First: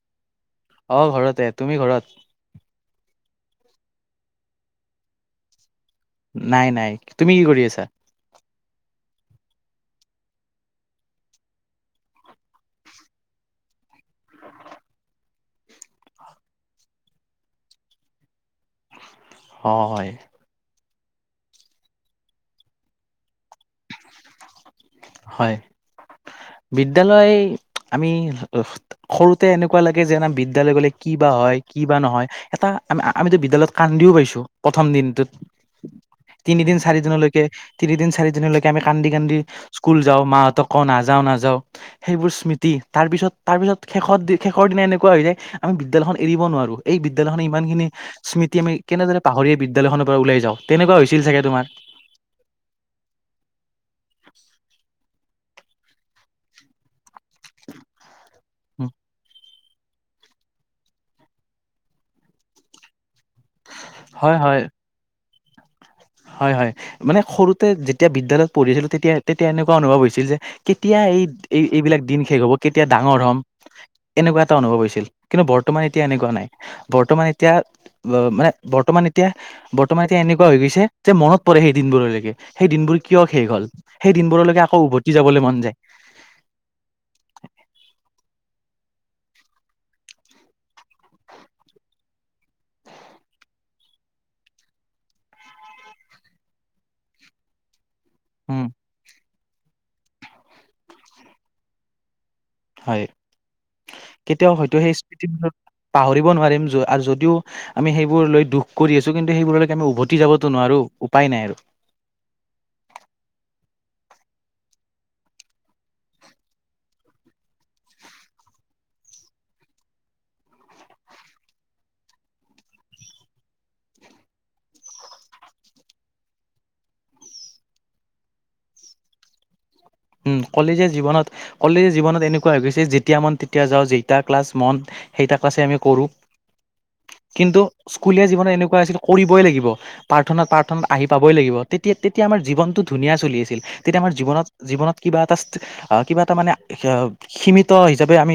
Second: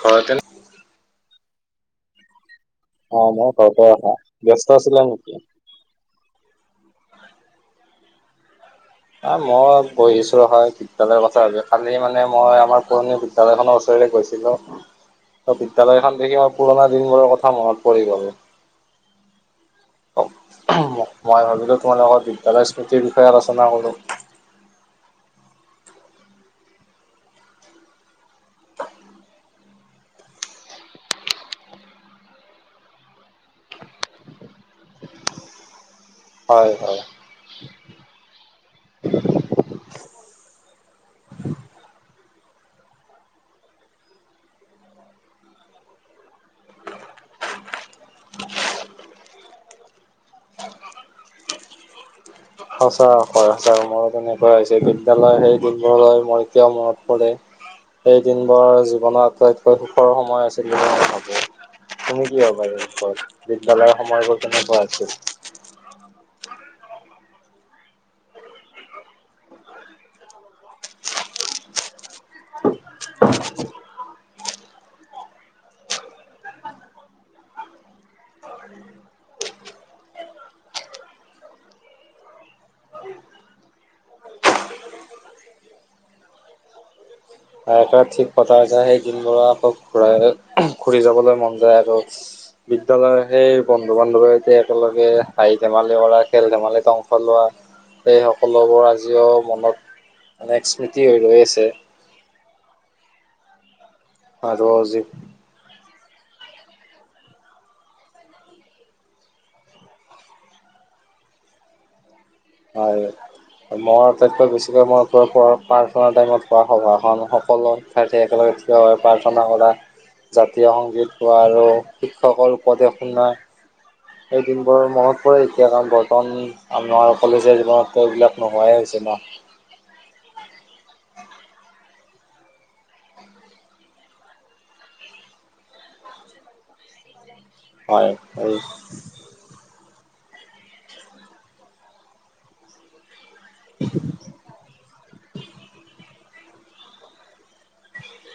ঘৰতে নে? অ' ঘৰতে। তুমি ঘৰত? অ', মই ঘৰতে ৰ'বা। ব্যস্ত আছিলা নেকি? নাই নাই। তুমি কি কৰি আছা? অ' মই বহিছো হয় বিদ্যায়ালয়ৰ কথা ভাবি কালি মানে মই, আমাৰ পুৰণি বিদ্যায়ালয়খনৰ ওচৰলৈ গৈছিলো। ত, বিদ্যালয়খন দেখি মই পুৰণা দিনবোৰৰ কথা মনত পৰি গ'ল। অ, হয়। মই ভাবিলোঁ, তোমালোকৰ বিদ্যালয় স্মৃতিৰ বিষয়ে আলোচনা কৰো। হয়, বিদ্যালয় আমি সৰুতে এনেকুৱা লাগে যেন বিদ্যালয় গ'লে, কি বা হয় কি বা নহয়? এটা আম, আমিতো বিদ্যালয়ত কান্দিও পাইছো, প্ৰথম দিনটোত। [inaudible] হয় তিনিদিন, হয়। চাৰি দিনলৈকে, তিনিদিন চাৰি দিনলৈকে, আমি কান্দি- কান্দি স্কুল যাওঁ। মাহঁতক কওঁ, নাযাও- নাযাও। সেইবোৰ স্মৃতি, তাৰ পিছত, তাৰ পিছত শেষ, শেষৰ দিনা এনেকুৱা হৈ যায়, আমি বিদ্যালয়খন এৰিব নোৱাৰো। এই বিদ্যালয়খনে ইমানখিনি স্মৃতি আমি কেনেদৰে পাহৰী বিদ্যালয়খনৰ পৰা ওলাই যাওঁ। তেনেকুৱা হৈছিল চাগে তোমাৰ? সঁচা হয়, সঁচা মনত এনেকুৱা হৈছে। বিদ্যালয় সেই লগৰবোৰলৈ মই এতিয়াও মনত পৰে। সেই দিনবোৰ জীৱনৰ আটাইতকৈ সুখৰ সময় আছিল বুলি মই ভাবো। তুমি কি ভাবা এই বিষয়ে? বিদ্যালয়ৰ হয় সময়বোৰ হয় কেনেকোৱা আছিল। হয়- হয়, মানে সৰুতে যেতিয়া বিদ্যালয়ত পঢ়িছিলো, তেতিয়া- তেতিয়া এনেকুৱা অনুভৱ হৈছিল যে কেতিয়া এই- এই- এইবিলাক দিন শেষ হ'ব, কেতিয়া ডাঙৰ হম। এনেকুৱা এটা অনুভৱ হৈছিল। কিন্তু বৰ্তমান এতিয়া এনেকুৱা নাই। বৰ্তমান এতিয়া অ, মানে বৰ্তমান এতিয়া, বৰ্তমান এতিয়া, এনেকুৱা হৈ গৈছে যে মনত পৰে সেই দিনবোৰলৈকে। সেই দিনবোৰ কিয় শেষ হল। সেই দিনবোৰলৈকে আকৌ উভতি যাবলৈ মন যায়। আইতাৰ থিক পতা যায়। সেই দিনবোৰ আকৌ ঘূৰাই- ঘূৰি যাবলৈ মন যায় আৰু। বিদ্যালয়ৰ সেই বন্ধু- বান্ধৱী এতিয়া একেলগে হাঁহি ধেমালি কৰা, খেল ধেমালিত অংশ লোৱা, সেই উম সকলোবোৰ আজিও মনত অনেক স্মৃতি হৈ ৰৈ আছে। হয়, কেতিয়াও আৰু হয়তো সেই যি স্মৃতি পাহৰিব নোৱাৰিম। যদিও আৰু যদিও আমি সেইবোৰ লৈ দুখ কৰি আছো। কিন্তু সেইবোৰলৈকে আমি উভতি যাবটো নোৱাৰো, উপায় নাই আৰু। হয়। মোৰ আটাইতকৈ বেছিকৈ মই প্ৰাৰ্থনা টাইমত হোৱা সভাখন, সকলো একেলগে থিয় হয় প্ৰাৰ্থনা কৰা। জাতীয় সংগীত গোৱা আৰু শিক্ষকৰ উপদেশ শুনা। সেই দিনবোৰ মনত পৰে এতিয়া কাৰণ বৰ্তমান আমাৰ কলেজীয়া জীৱনতো এইবিলাক নোহোৱাই হৈছে ন। উম, কলেজীয়া জীৱনত, কলেজীয়া জীৱনত এনেকুৱা হৈ গৈছে, যেতিয়া মন তেতিয়া যাওঁ, যেতিয়া ক্লাছ মন সেইতা ক্লাছে আমি কৰো। কিন্তু হয় স্কুলীয়া জীৱনত হয় এনেকুৱা আছিল, কৰিবই লাগিব। প্ৰাৰ্থনাত, প্ৰাৰ্থনাত আহি পাবই লাগিব। তেতিয়া- তেতিয়া আমাৰ জীৱনটো ধুনীয়া চলি আছিল। তেতিয়া আমাৰ জীৱনত জীৱনত কিবা এটা, কিবা এটা মানে সীমিত হিচাপে আমি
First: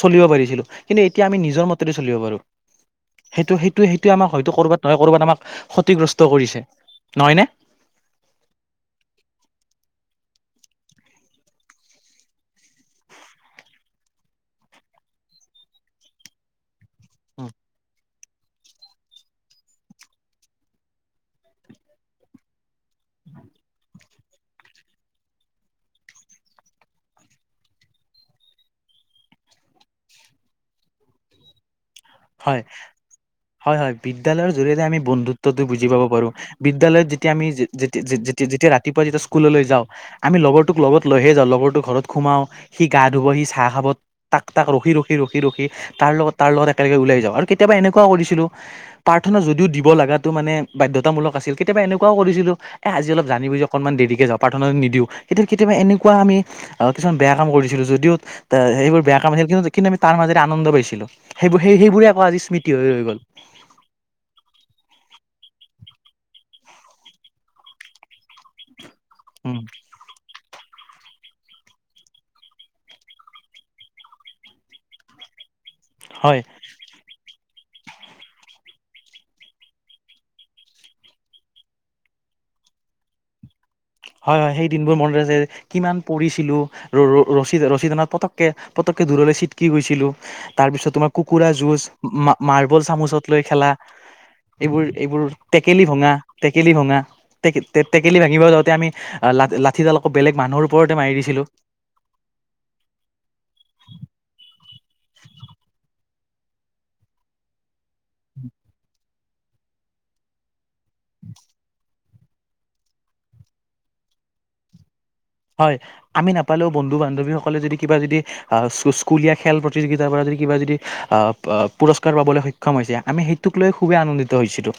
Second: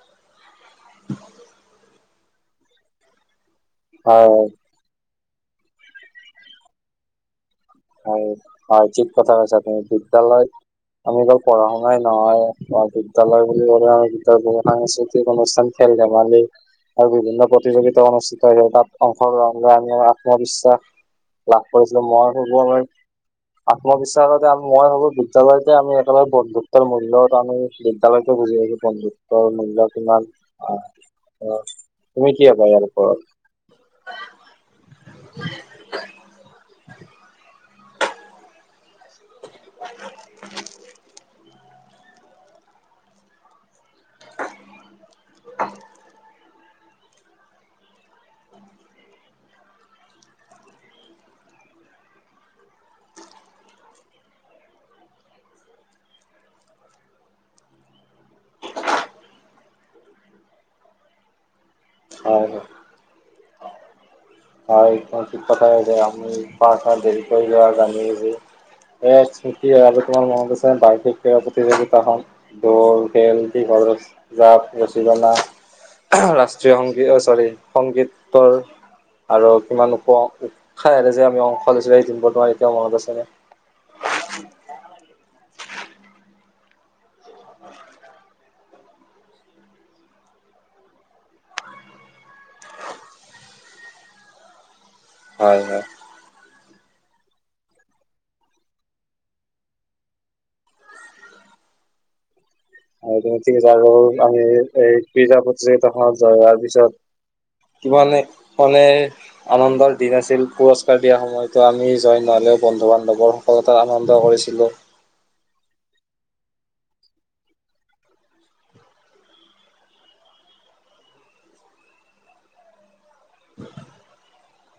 চলিব পাৰিছিলো। কিন্তু এতিয়া আমি নিজৰ মতে চলিব পাৰো। সেইটো, সেইটো, সেইটো হয় আমাৰ হয়তো কৰ'বাত নহয় কৰ'বাত আমাক ক্ষতিগ্ৰস্ত কৰিছে, নহয় নে? হয় হয়, ঠিক কথা কৈছা তুমি। বিদ্যালয়ত আমি অকল পঢ়া শুনাই নহয়, বিদ্যালয় বুলি ক'লে, আমি বিদ্যালয়ত সাংস্কৃতিক অনুষ্ঠান খেল ধেমালি আৰু বিভিন্ন প্ৰতিযোগিতা অনু ষ্ঠানত তাত অংশগ্ৰহণ কৰি আমি আত্মবিশ্বাস লাভ কৰিছিলো। মই ভাবো আমাৰ আত্মবিশ্বাস মই ভাবো বিদ্যালয়তে আমি একেলগে বন্ধুত্বৰ মূল্যত আমি বিদ্যালয়তে বুজি আহিছো। বন্ধু ত্ব মূল্য কিমান আ অ তুমি কি হয় ভাবা ইয়াৰ ওপৰত? হয় হয়, বিদ্যালয়ৰ জৰিয়তে আমি বন্ধুত্বটো বুজি পাব পাৰো। বিদ্যালয়ত যেতিয়া আমি যেতি যেতি যেতিয়া ৰাতিপুৱা যেতিয়া স্কু ললৈ যাওঁ আমি লগৰটোক লগত লৈহে যাওঁ লগৰটোক ঘৰত সোমাওঁ সি গা ধুব সি চাহ খাব তাক তাক ৰখি ৰখি ৰখি ৰখি তাৰ লগত তাৰ লগত একেলগে ওলাই যাওঁ আৰু কেতিয়াবা এনেকুৱা কৰিছিলো প্ৰাৰ্থনা যদিও দিব লগাটো মানে বাধ্যতামূলক আছিল কেতিয়াবা এনেকুৱাও কৰিছিলো এ আজি অলপ জানি বুজি অকমান দেৰিকৈ যাওঁ প্ৰাৰ্থনা নিদিওঁ সেইয়া কেতিয়াবা এনেকুৱা আমি আহ কিছুমান বেয়া কাম কৰিছিলো যদিও আহ সেইবোৰ বেয়া কাম আছিল কিন্তু, কিন্তু আমি তাৰ মাজেৰে আনন্দ পাইছিলো। সেইবোৰ সেইবোৰে আকৌ আজি হয় হয় স্মৃতি হৈ হৈ গ'ল। হয় একম ঠিক কথাই কৈছা। আমি পৰ্থনাত দেৰি কৰি লও জানি বুজি। এ উম। স্মৃতি আৰু তোমাৰ মনত আছে কিবা প্ৰতিযোগিতা হওঁক দৌৰ খেল দীঘল জাপ ৰছী টনা হয় ৰাষ্ট্ৰীয় সংগীত চৰী সংগীতৰ আৰু কিমান উৎসাহেৰে যে আমি অংশ লৈছিলোঁ সেই দিনবোৰ তোমাৰ এতিয়াও মনত আছেনে? হয় হয় সেই দিনবোৰ মনত আছে। কিমান পৰিছিলো ৰ ৰ ৰছী টনাত পটককে পটককে দূৰলৈ চিটকি গৈছিলো। তাৰপিছত তোমাৰ কুকুৰা যুজ মাৰ্বল চামুচত লৈ খেলা এইবোৰ এইবোৰ হয় হয় টেকেলি ভঙা টেকেলি ভঙা টে টেকেলি ভাঙিব যাওঁতে আমি লা লাঠিডাল আকৌ বেলেগ মানুহৰ ওপৰতে মাৰি দিছিলো। আৰু যে আমি এই পিজা প্ৰতিযোগিতা খোৱা যোৱাৰ পিছত মানে মানে আনন্দৰ দিন আছিল পুৰস্কাৰ দিয়া সময়তো আমি জইন নহ'লেও বন্ধু বান্ধৱৰ সকলোতে আনন্দ কৰিছিলো। হয় আমি নাপালেও বন্ধু বান্ধৱীসকলে যদি কিবা যদি আহ স্কুলীয়া খেল প্ৰতিযোগিতাৰ পৰা যদি কিবা যদি আহ পুৰস্কাৰ পাবলৈ স ক্ষম আমি সেইটোক লৈ খুবেই আনন্দিত হৈছিলো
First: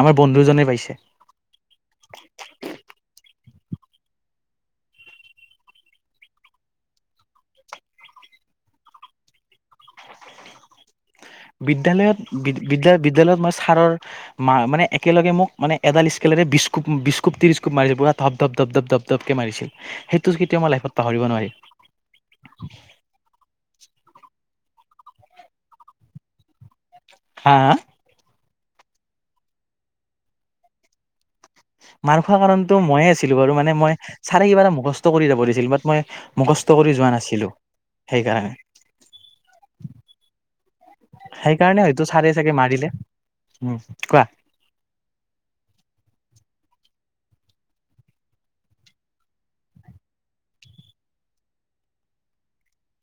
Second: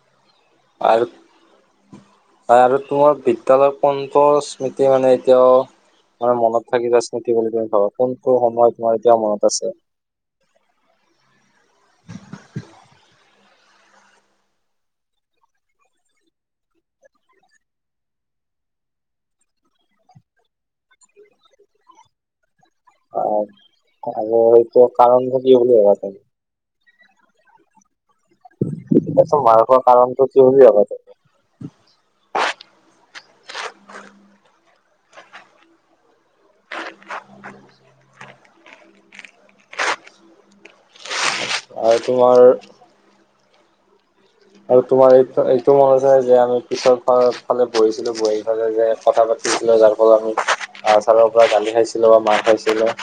আমাৰ বন্ধুজনে পাইছে আৰু হয় আৰু তোমাৰ বিদ্যালয় কোনটো স্মৃতি মানে এতিয়াও তোমাৰ মনত থাকি যোৱা স্মৃতি বুলি তুমি ভাবা কোনটো সময় তোমাৰ এতিয়া মনত আছে? বিদ্যালয়ত বি বিদ্যালয়ত মই ছাৰৰ মা একেলগে মোক মানে এডাল স্কেলেৰে বিশকুব বিশকুপ ত্ৰিশকুপ মাৰিছে পৰা ধাপ ধাপ ধাপ ধাপ। তোকে মাৰিছিল, সেইটো কেতিয়াও মই লাইফত পাহৰিব নোৱাৰিম। অ', আৰু সেইটো কাৰণটো কি বুলি ভাবা হা হা? সেইটো মাৰ খোৱা কাৰণটো কি বুলি ভাবা তুমি। মাৰ খোৱা কাৰণতো ময়ে আছিলো বাৰু মানে মই ছাৰে কিবা এটা মুখস্থ কৰি যাব দিছিল, বাট মই মুখস্থ কৰি যোৱা নাছিলো সেইকাৰণে সেইকাৰণে আৰু হ'য়তো ছাৰে তোমাৰ চাগে মাৰিলে, উম কোৱা। আৰু তোমাৰ এইটো, এইটো মনত আছে যে আমি পিছৰ ফালে বহিছিলো, বহীৰ ফালে যে কথা পাতি পিছেলো যাৰ ফলত, আমি আহ ছাৰৰ পৰা গালি খাইছিলো, মাৰ খাইছিলো।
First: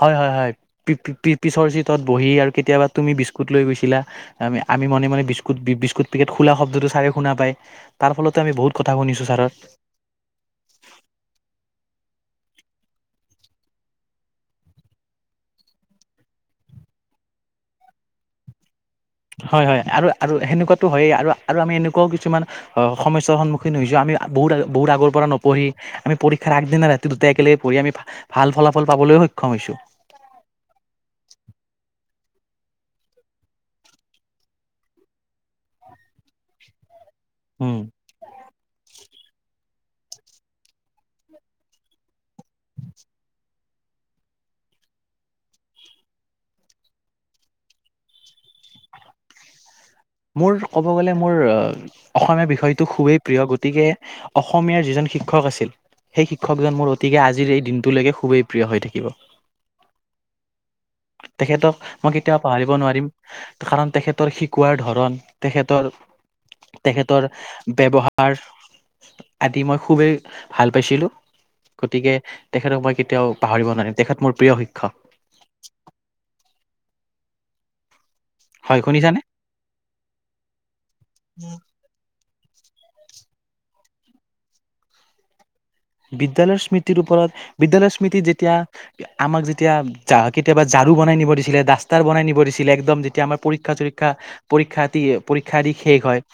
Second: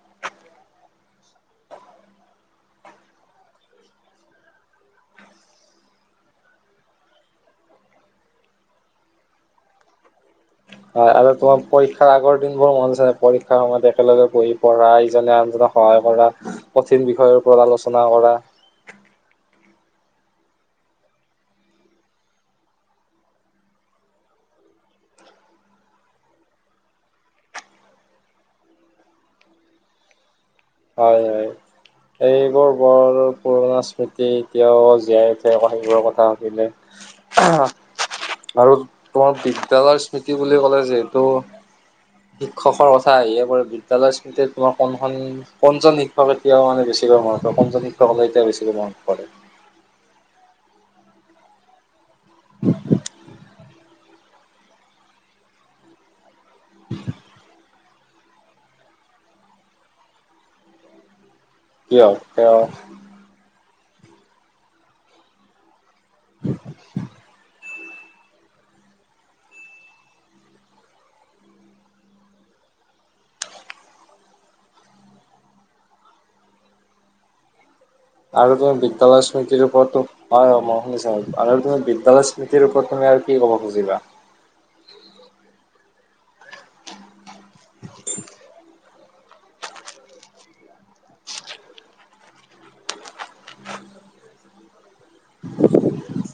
হয় হয় হয়, পি পি পিছৰ চিটত বহি আৰু কেতিয়াবা তুমি বিস্কুট লৈ গৈছিলা আমি, আমি মনে মনে বিস্কুট, বিস্কুট পেকেট খোলা শব্দটো চাৰে শুনা পায় তাৰ ফলতে আমি বহুত কথা শুনিছোঁ ছাৰৰ। হয় আৰু তোমাৰ পৰীক্ষাৰ আগৰ দিন বোৰ মন আছে নে, পৰীক্ষাৰ সময়ত একেলগে বহি পঢ়া ইনজনে আনজক সহায় কৰা, কঠিন বিষয়ৰ ওপৰত আলোচনা কৰা। হয় হয়, আৰু আ, ৰু সেনেকুৱাতো হয়েই আৰু আৰু আমি এনেকুৱাও কিছুমান অ', সমস্যাৰ সন্মুখীন হৈছো, আমি বহুত, বহুত আগৰ পৰা নপঢ়ি আমি পৰীক্ষাৰ আগদিনা ৰাতি দুটাই একেলগে পঢ়ি, আমি ভাল ফলাফল পাবলৈও সক্ষম হৈছোঁ। হয় হয়। সেইবোৰ বৰ পুৰণা স্মৃতি, এতিয়াও জীয়াই উঠে আকৌ সেইবোৰৰ কথা সুধিলে। আহ, উম, আৰু তোমাৰ বিদ্য়ালয়ৰ স্মৃতি বুলি ক'লে যিহেতু শিক্ষকৰ কথা আহিয়ে পৰে, বিদ্যালয় স্মৃতি তোমাৰ কোনখন কোনজন শিক্ষকলৈ এতিয়াও বেছিকে মনত পৰে, কোনজন শিক্ষকলে এতিয়া বেছিকৈ মনত পৰে? মোৰ ক'ব গ'লে মোৰ, অসমীয়া বিষয়টো খুবেই প্ৰিয় গতিকে অসমীয়াৰ যিজন শিক্ষক আছিল, সেই শিক্ষকজন মোৰ অতিকে আজি ৰ এই দিনটোলৈকে খুবেই প্ৰিয় হৈ থাকিব। তেখেতক কিয় মই কেতিয়াও তেওঁ পাহৰিব নোৱাৰিম, কাৰণ তেখেতৰ শিকোৱাৰ ধৰ ণ, তেখেতৰ, তেখেতৰ ব্যৱহাৰ আদি মই খুবেই, ভাল পাইছিলোঁ। গতিকে, তেখেতক মই কেতিয়াও পাহৰিব নোৱাৰিম, তেখেত মোৰ প্ৰিয় শিক্ষক। আৰু তুমি হয় শুনিছানে বিদ্যালয় স্মৃতিৰ ওপৰতো, হয় মই শুনিছো আৰু তুমি বিদ্যালয় নীতিৰ ওপৰত তুমি আৰু কি কব' খুজিবা? বিদ্যালয়ৰ স্মৃতিৰ ওপৰত, বিদ্যায়ালয়ৰ স্মৃতিত যেতিয়া আমাক যেতিয়া কেতিয়াবা ঝাৰু বনাই দিছিলে, ডাষ্টাৰ বনাই নিব দিছিলে, একদম যেতিয়া আমাৰ পৰীক্ষা চৰীক্ষা পৰীক্ষা দি, পৰীক্ষা দি শেষ হয়।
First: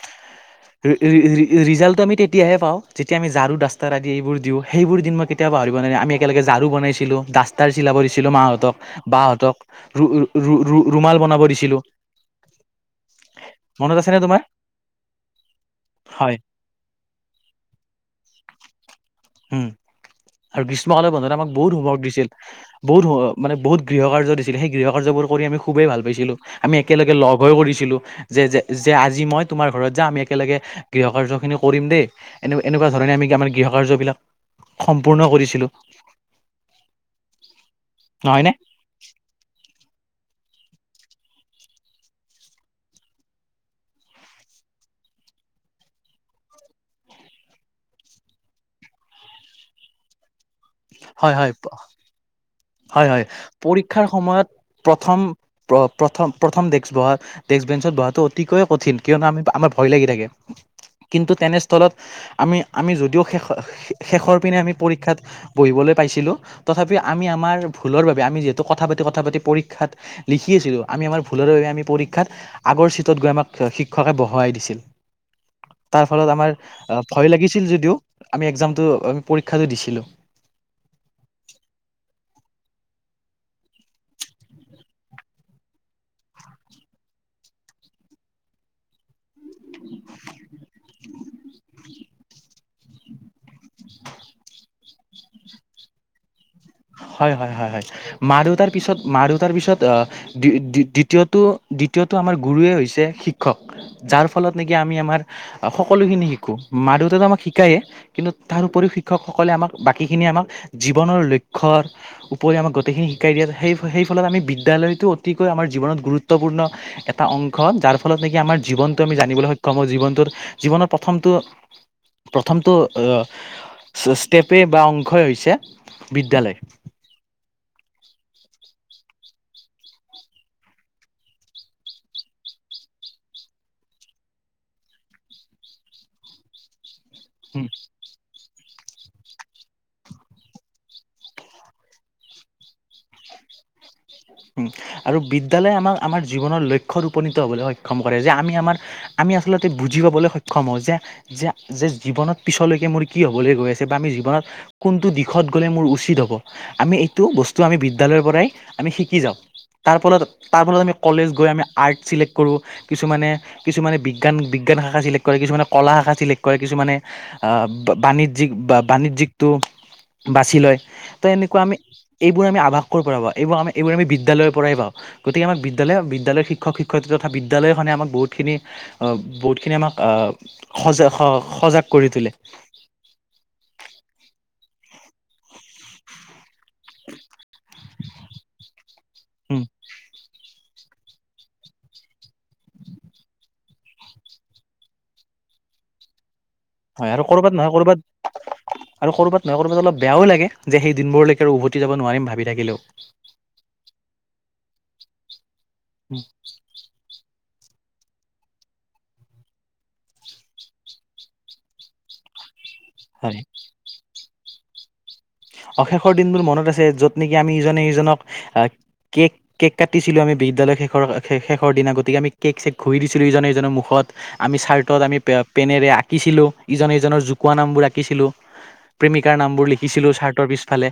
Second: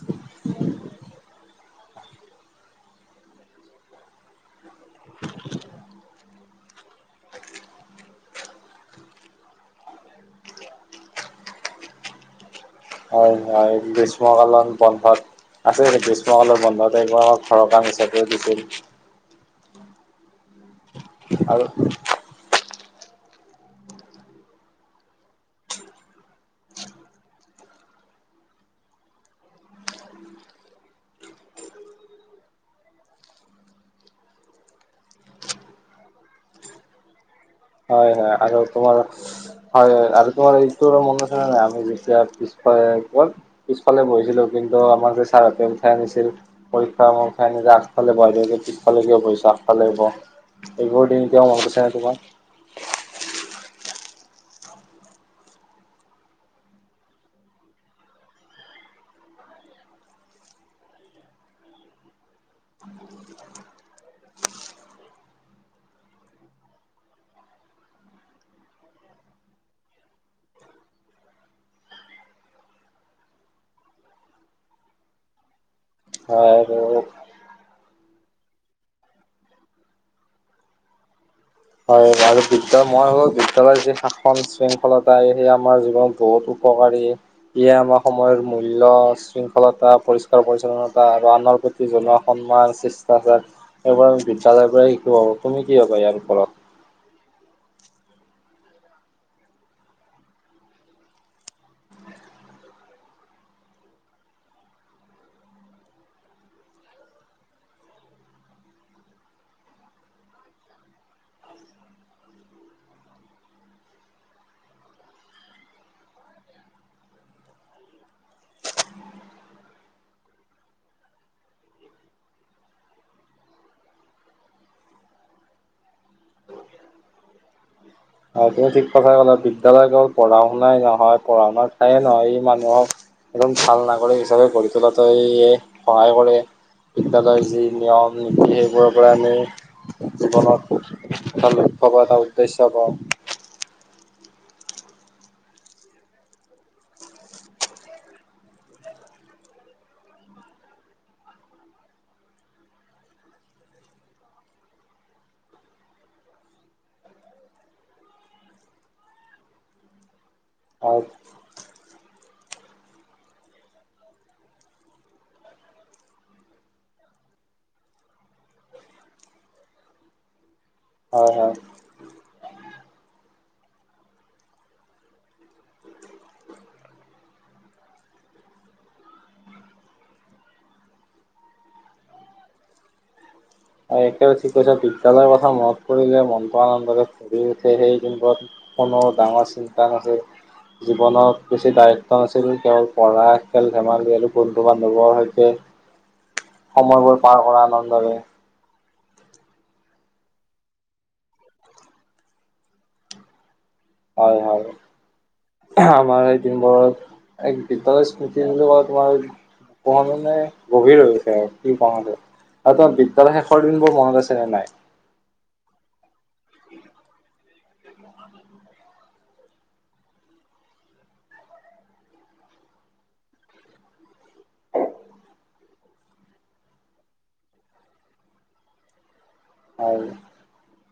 ৰি ৰি ৰি, ৰিজাল্টটো আমি তেতিয়াহে পাওঁ যেতিয়া আমি ঝাৰু ডাষ্টাৰ আদি এইবোৰ দিওঁ, সেইবোৰ দিন মই কেতিয়াওঁ পাহৰিব নোৱাৰিম, আমি একেলগে ঝাৰু বনাইছিলোঁ, ডাষ্টাৰ চিলাব দিছিলোঁ মাহঁতক বাহঁতক, ৰু ৰু ৰু, ৰুমাল বনাব দিছিলো। হয় হয়, গ্ৰীষ্মকালত বন্ধত, আছে হয় গ্ৰীষ্মকালন বন্ধত [unintelligible] ঘৰৰ কাম হিচাপে দিছিল। উম, আৰু গ্ৰীষ্মকাল বন্ধত আমাক আৰু বহুত হুমওৱক দিছিল। বহুত, মানে বহুত গৃহ কাৰ্য দিছিলে, সেই গৃহ কাৰ্যবোৰ কৰি আমি খুবেই ভাল পাইছিলোঁ। আমি একেলগে লগ হৈ কৰিছিলো যে, যে যে আজি মই তোমাৰ ঘৰত যাম আমি একেলগে গৃহ কাৰ্যখিনি কৰিম দেই এনে এনেকুৱা ধৰণে আমি আমাৰ গৃহ কাৰ্যবিলাক, সম্পূৰ্ণ কৰিছিলো। হয়, হয় নহয়নে আৰু তোমাৰ হয় আৰু তোমাৰ এইটো, মনছে নাই আমি যেতিয়া পিছ [inaudible] পিছফালে বহিছিলোঁ, কিন্তু আমাৰ যে ছাৰহঁতে উঠাই আনিছিল। পৰীক্ষা সময়ত যে উঠাই আনি, আগফালে বহাই থৈছিল পিছফালে কিয় বহিছ, আগফালে বহ। এইবোৰ দিন হয় এতিয়াও হয় মন প- আছেনে, তোমাৰ? হয়, হয় পৰীক্ষাৰ সময়ত প্ৰথম, প্ৰথম, প্ৰথম ডেক্স বহাত ডেস্ক বেঞ্চত বহাতটো অতিকৈয়ে কঠিন, কিয়নো আমি আমাৰ ভয় লাগি থাকে, কিন্তু তেনেস্থলত আমি, আমি যদিও শেষ-শেষৰ পিনে আমি পৰীক্ষাত বহিবলৈ পাইছিলোঁ, তথাপিও আমি আমাৰ ভুলৰ বাবে, আমি যিহেতু কথা পাতি, কথা পাতি, পৰীক্ষাত লিখি আছিলো, আমি আমাৰ ভুলৰে বাবে আমি পৰীক্ষাত আগৰ চিটত গৈ আমাক শিক্ষকে বহুৱাই দিছিল, তাৰ ফলত আমাৰ হয় আৰু ভয় লাগিছিল যদিও, একজামটো পৰীক্ষাটো দিছিলো। হয় বাৰু বিদ্য মই হ'ল, বিদ্যালয়ৰ যি শাসন, শৃংখলতা সেইয়া আমাৰ জীৱনত বহুতো উপকাৰী এয়া, আমাৰ সময়ৰ মূল্যৰ। শৃংখলতা পৰিষ্কাৰ, পৰিচ্ছন্নতা আৰু আনৰ প্ৰতি জনোৱা সন্মান চেষ্টাচাৰ এইবাৰ বিদ্যালয়ৰ শিকো, তুমি কি কবা ইয়াৰ ওপৰত? হয়, হয়, হয়, হয়, মাৰ দেউতাৰ, পিছত মাৰ দেউতাৰ পিছত অ, দ্বিতীয়টো-দ্বিতীয়টো আমাৰ গুৰুৱে হৈছে শিক্ষক। যাৰ ফলত নেকি, আমি আমাৰ সকলোখিনি শিকো, মা- দেউতটো আমাক শিকায়েই। কিন্তু তাৰ উপৰিও শিক্ষক সকলে আমাক বাকীখিনি আমাক জীৱনৰ লক্ষ্য উপৰিও আমাক গোইখিনি শিকাই দিয়ে, সেই সেইফলত আমি বিদ্যালয়টো অতিকৈ আমাৰ জীৱনত গুৰুত্বপূৰ্ণ এটা অংশ যাৰ ফলত নেকি আমাৰ জীৱনটো আমি জানিবলৈ সক্ষম হও, জীৱনটোৰ জীৱনৰ প্ৰথমটো প্ৰথমটো ইপ্ষ্টেই বা অংশই হৈছে বিদ্যালয়। হয়, তুমি ঠিক কথাই ক'লা, বিদ্যালয় হ'ল পঢ়া শুনাই নহয়, পঢ়া শুনাৰ ঠাইয়ে নহয়, ই মানুহক একদম ভাল নাগৰিক হিচাপে, গঢ়ি তোলাতে ইয়ে, সহায় কৰে। বিদ্যালয় যি নিয়ম, নীতি সেইবোৰৰ পৰা আমি জীৱনত এটা, লক্ষ্য পোৱা এটা উদ্দেশ্য পাওঁ। উম, আৰু বিদ্যালয়ে আমাক, আমাৰ জীৱনৰ লক্ষ্যত উপনীত হ'বলৈ সক্ষম কৰে, যে আমি আমাৰ আমি আচলতে বুজি পাবলৈ সক্ষম হওঁ, যে যে, যে, জীৱনত পিছলৈকে মোৰ কি হ'বলৈ গৈ আছে বা আমি জীৱনত কোনটো দিশত গ'লে মোৰ উচিত হ'ব, আমি এইটো বস্তু আমি বিদ্যালয়ৰ পৰাই আমি, শিক কি যাওঁ, তাৰ ফলত তাৰ ফলত আমি আৰু কলেজ গৈ আমি আৰ্ট চিলেক্ট কৰোঁ। কিছুমানে, কিছুমানে বিজ্ঞান, বিজ্ঞান শাখা চিলেক্ট কৰে, কিছুমানে কলা শাখা চিলেক্ট কৰে কিছুমানে আহ, বাণিজ্যিক বা বাণিজ্যিকটো। বাছি লয়, তো, হয় হয় এনেকুৱা আমি এইবোৰ আমি আভাস কৰ পৰা পাওঁ এইবোৰ আমি এইবোৰ আমি বিদ্যালয়ৰ পৰাই পাওঁ। গতিকে আমাক বিদ্যালয়, বিদ্যালয়ৰ শিক্ষক-শিক্ষয়িত্ৰী তথা বিদ্যালয়খনে আমাক বহুতখিনি আহ, বহুতখিনি আমাক আ, সজাগ-সজাগ কৰি তোলে। আৰু একেবাৰে ঠিক কথা। বিদ্যালয়ৰ কথা মনত পৰিলে মনতো আনন্দৰে ভৰি উঠে, সেই দিনবোৰ কোনো, ডাঙৰ উম চিন্তা নাছিল। জীৱনত বেছি দায়িত্ব নাছিল, কেৱল পঢ়া খেল-ধেমালি আৰু বন্ধু-বান্ধৱৰ সৈতে হয় সময়বোৰ আৰু পাৰ ক'ৰবাত কৰা, নহয় ক'ৰবাত আনন্দৰে। আৰু ক'ৰবাত নাই ক'ৰবাত অলপ বেয়ও লাগে, যে সেই দিনবোৰলৈকে উভতি যাব নোৱাৰিম ভাবি থাকিলেও। হয়, হয়, আমাৰ এই দিনবোৰ এক বিদ্যালয় স্মৃতি বুলি কলে তোমাৰ পঢ়া শুনাই গভীৰ হৈ গৈছে আউ কি কম আৰু আৰু তোমাৰ হয় বিদ্যালয় শেষৰ দিন বোৰ মনত আছেনে নাই? অ', শেষৰ দিনবোৰ মনত আছে যত নেকি আমি ইজনে সিজনক আ, কেক কেক কাটিছিলোঁ আমি বিদ্যালয় শেষৰ হে শেষৰ দিনা গতিকে আমি কে'ক চেক ঘহি দিছিলোঁ ইজনে ইজনৰ মুখত। আমি চাৰ্টত আমি পে-পেনেৰে আঁকিছিলো ইজনে সিজনৰ জুকোৱা নামবোৰ আঁকিছিলো। প্ৰেমিকাৰ নাম বোৰ হয় লিখিছিলো চাৰ্টৰ পিছফালে।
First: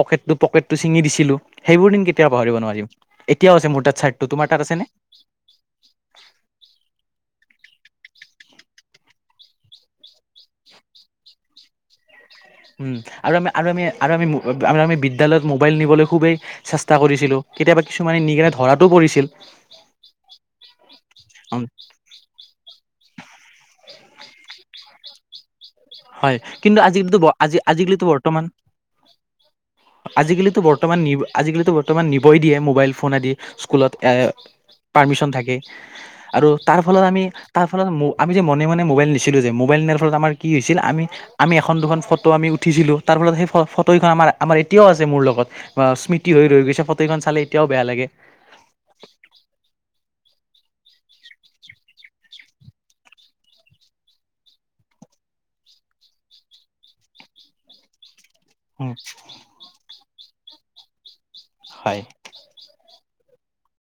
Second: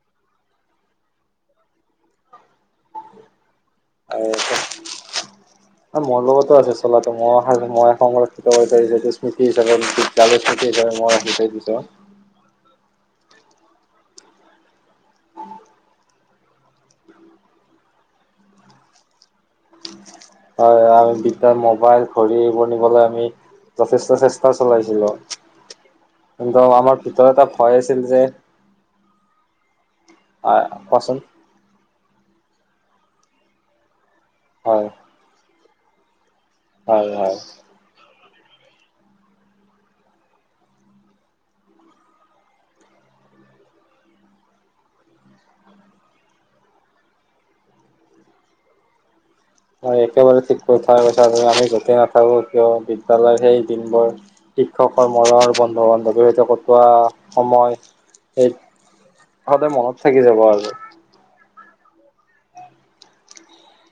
পকেতটো পকেতটো ছিঙি দিছিলো, সেইবোৰ দিন কেতিয়াও পাহৰিব নোৱাৰিম। এতিয়াও আছে মোৰ তাত চাৰ্টটো, তোমাৰ তাত আছে নে? এ মৰ লগতো আছে চোলাটো মই মই সংৰক্ষিত কৰি [unintelligible] স্মৃতি হিচাপে। [unintelligible] [inaudible] উম, আৰু আমি আৰু আমি আৰু আমি [unintelligible] আমি বিদ্যালয়ত মোবাইল নিবলৈ খুবেই চেষ্টা কৰিছিলোঁ, কেতিয়াবা কিছুমানে নিকেনে ধৰাতো পৰিছিল। হয় আমি ভিতৰত উম, ম'বাইল ঘড়ী এইবোৰ নিবলে আমি যথেষ্ট চেষ্টা চলাইছিলোঁ। হয়, কিন্তু আজি টো আজিকালিতো আজি আছিল আজিকালিতো যে বৰ্তমান আজিকালিতো বৰ্তমান কোৱাচোন নিৱ আজিকালিতো বৰ্তমান নিবই দিয়ে মোবাইল ফোন আদি স্কুলত এ, হয় পাৰ্মিচন থাকে। আৰু তাৰ ফলত হয় আমি হয়। তাৰ ফলত ম আমি যে মনে মবাইল নিছিলো যে মবাইল নিয়াৰ ফলত আমাৰ কি হৈছ ছিল আমি আমি এখন দুখন ফটো আমি উঠিছিলোঁ তাৰ ফলত সেই ফ ফটোখন আমাৰ আমাৰ এতিয়াও আছে মোৰ লগত। বা স্মৃতি হৈ ৰৈ গৈছে ফটোখন চালে এতিয়াও বেয়া লাগে। হয় একেবাৰে ঠিক ক থ কৈছ আমি গতেই নাথাকো কিয় বিদ্যয়ালয়ৰ সেই দিনবোৰ। শিক্ষকৰৰ্মৰৰ বন্ধু বান্ধৱীৰ সৈতে কটোৱা সময়। উম। তে মনত থাকি যাব আৰু। হয়।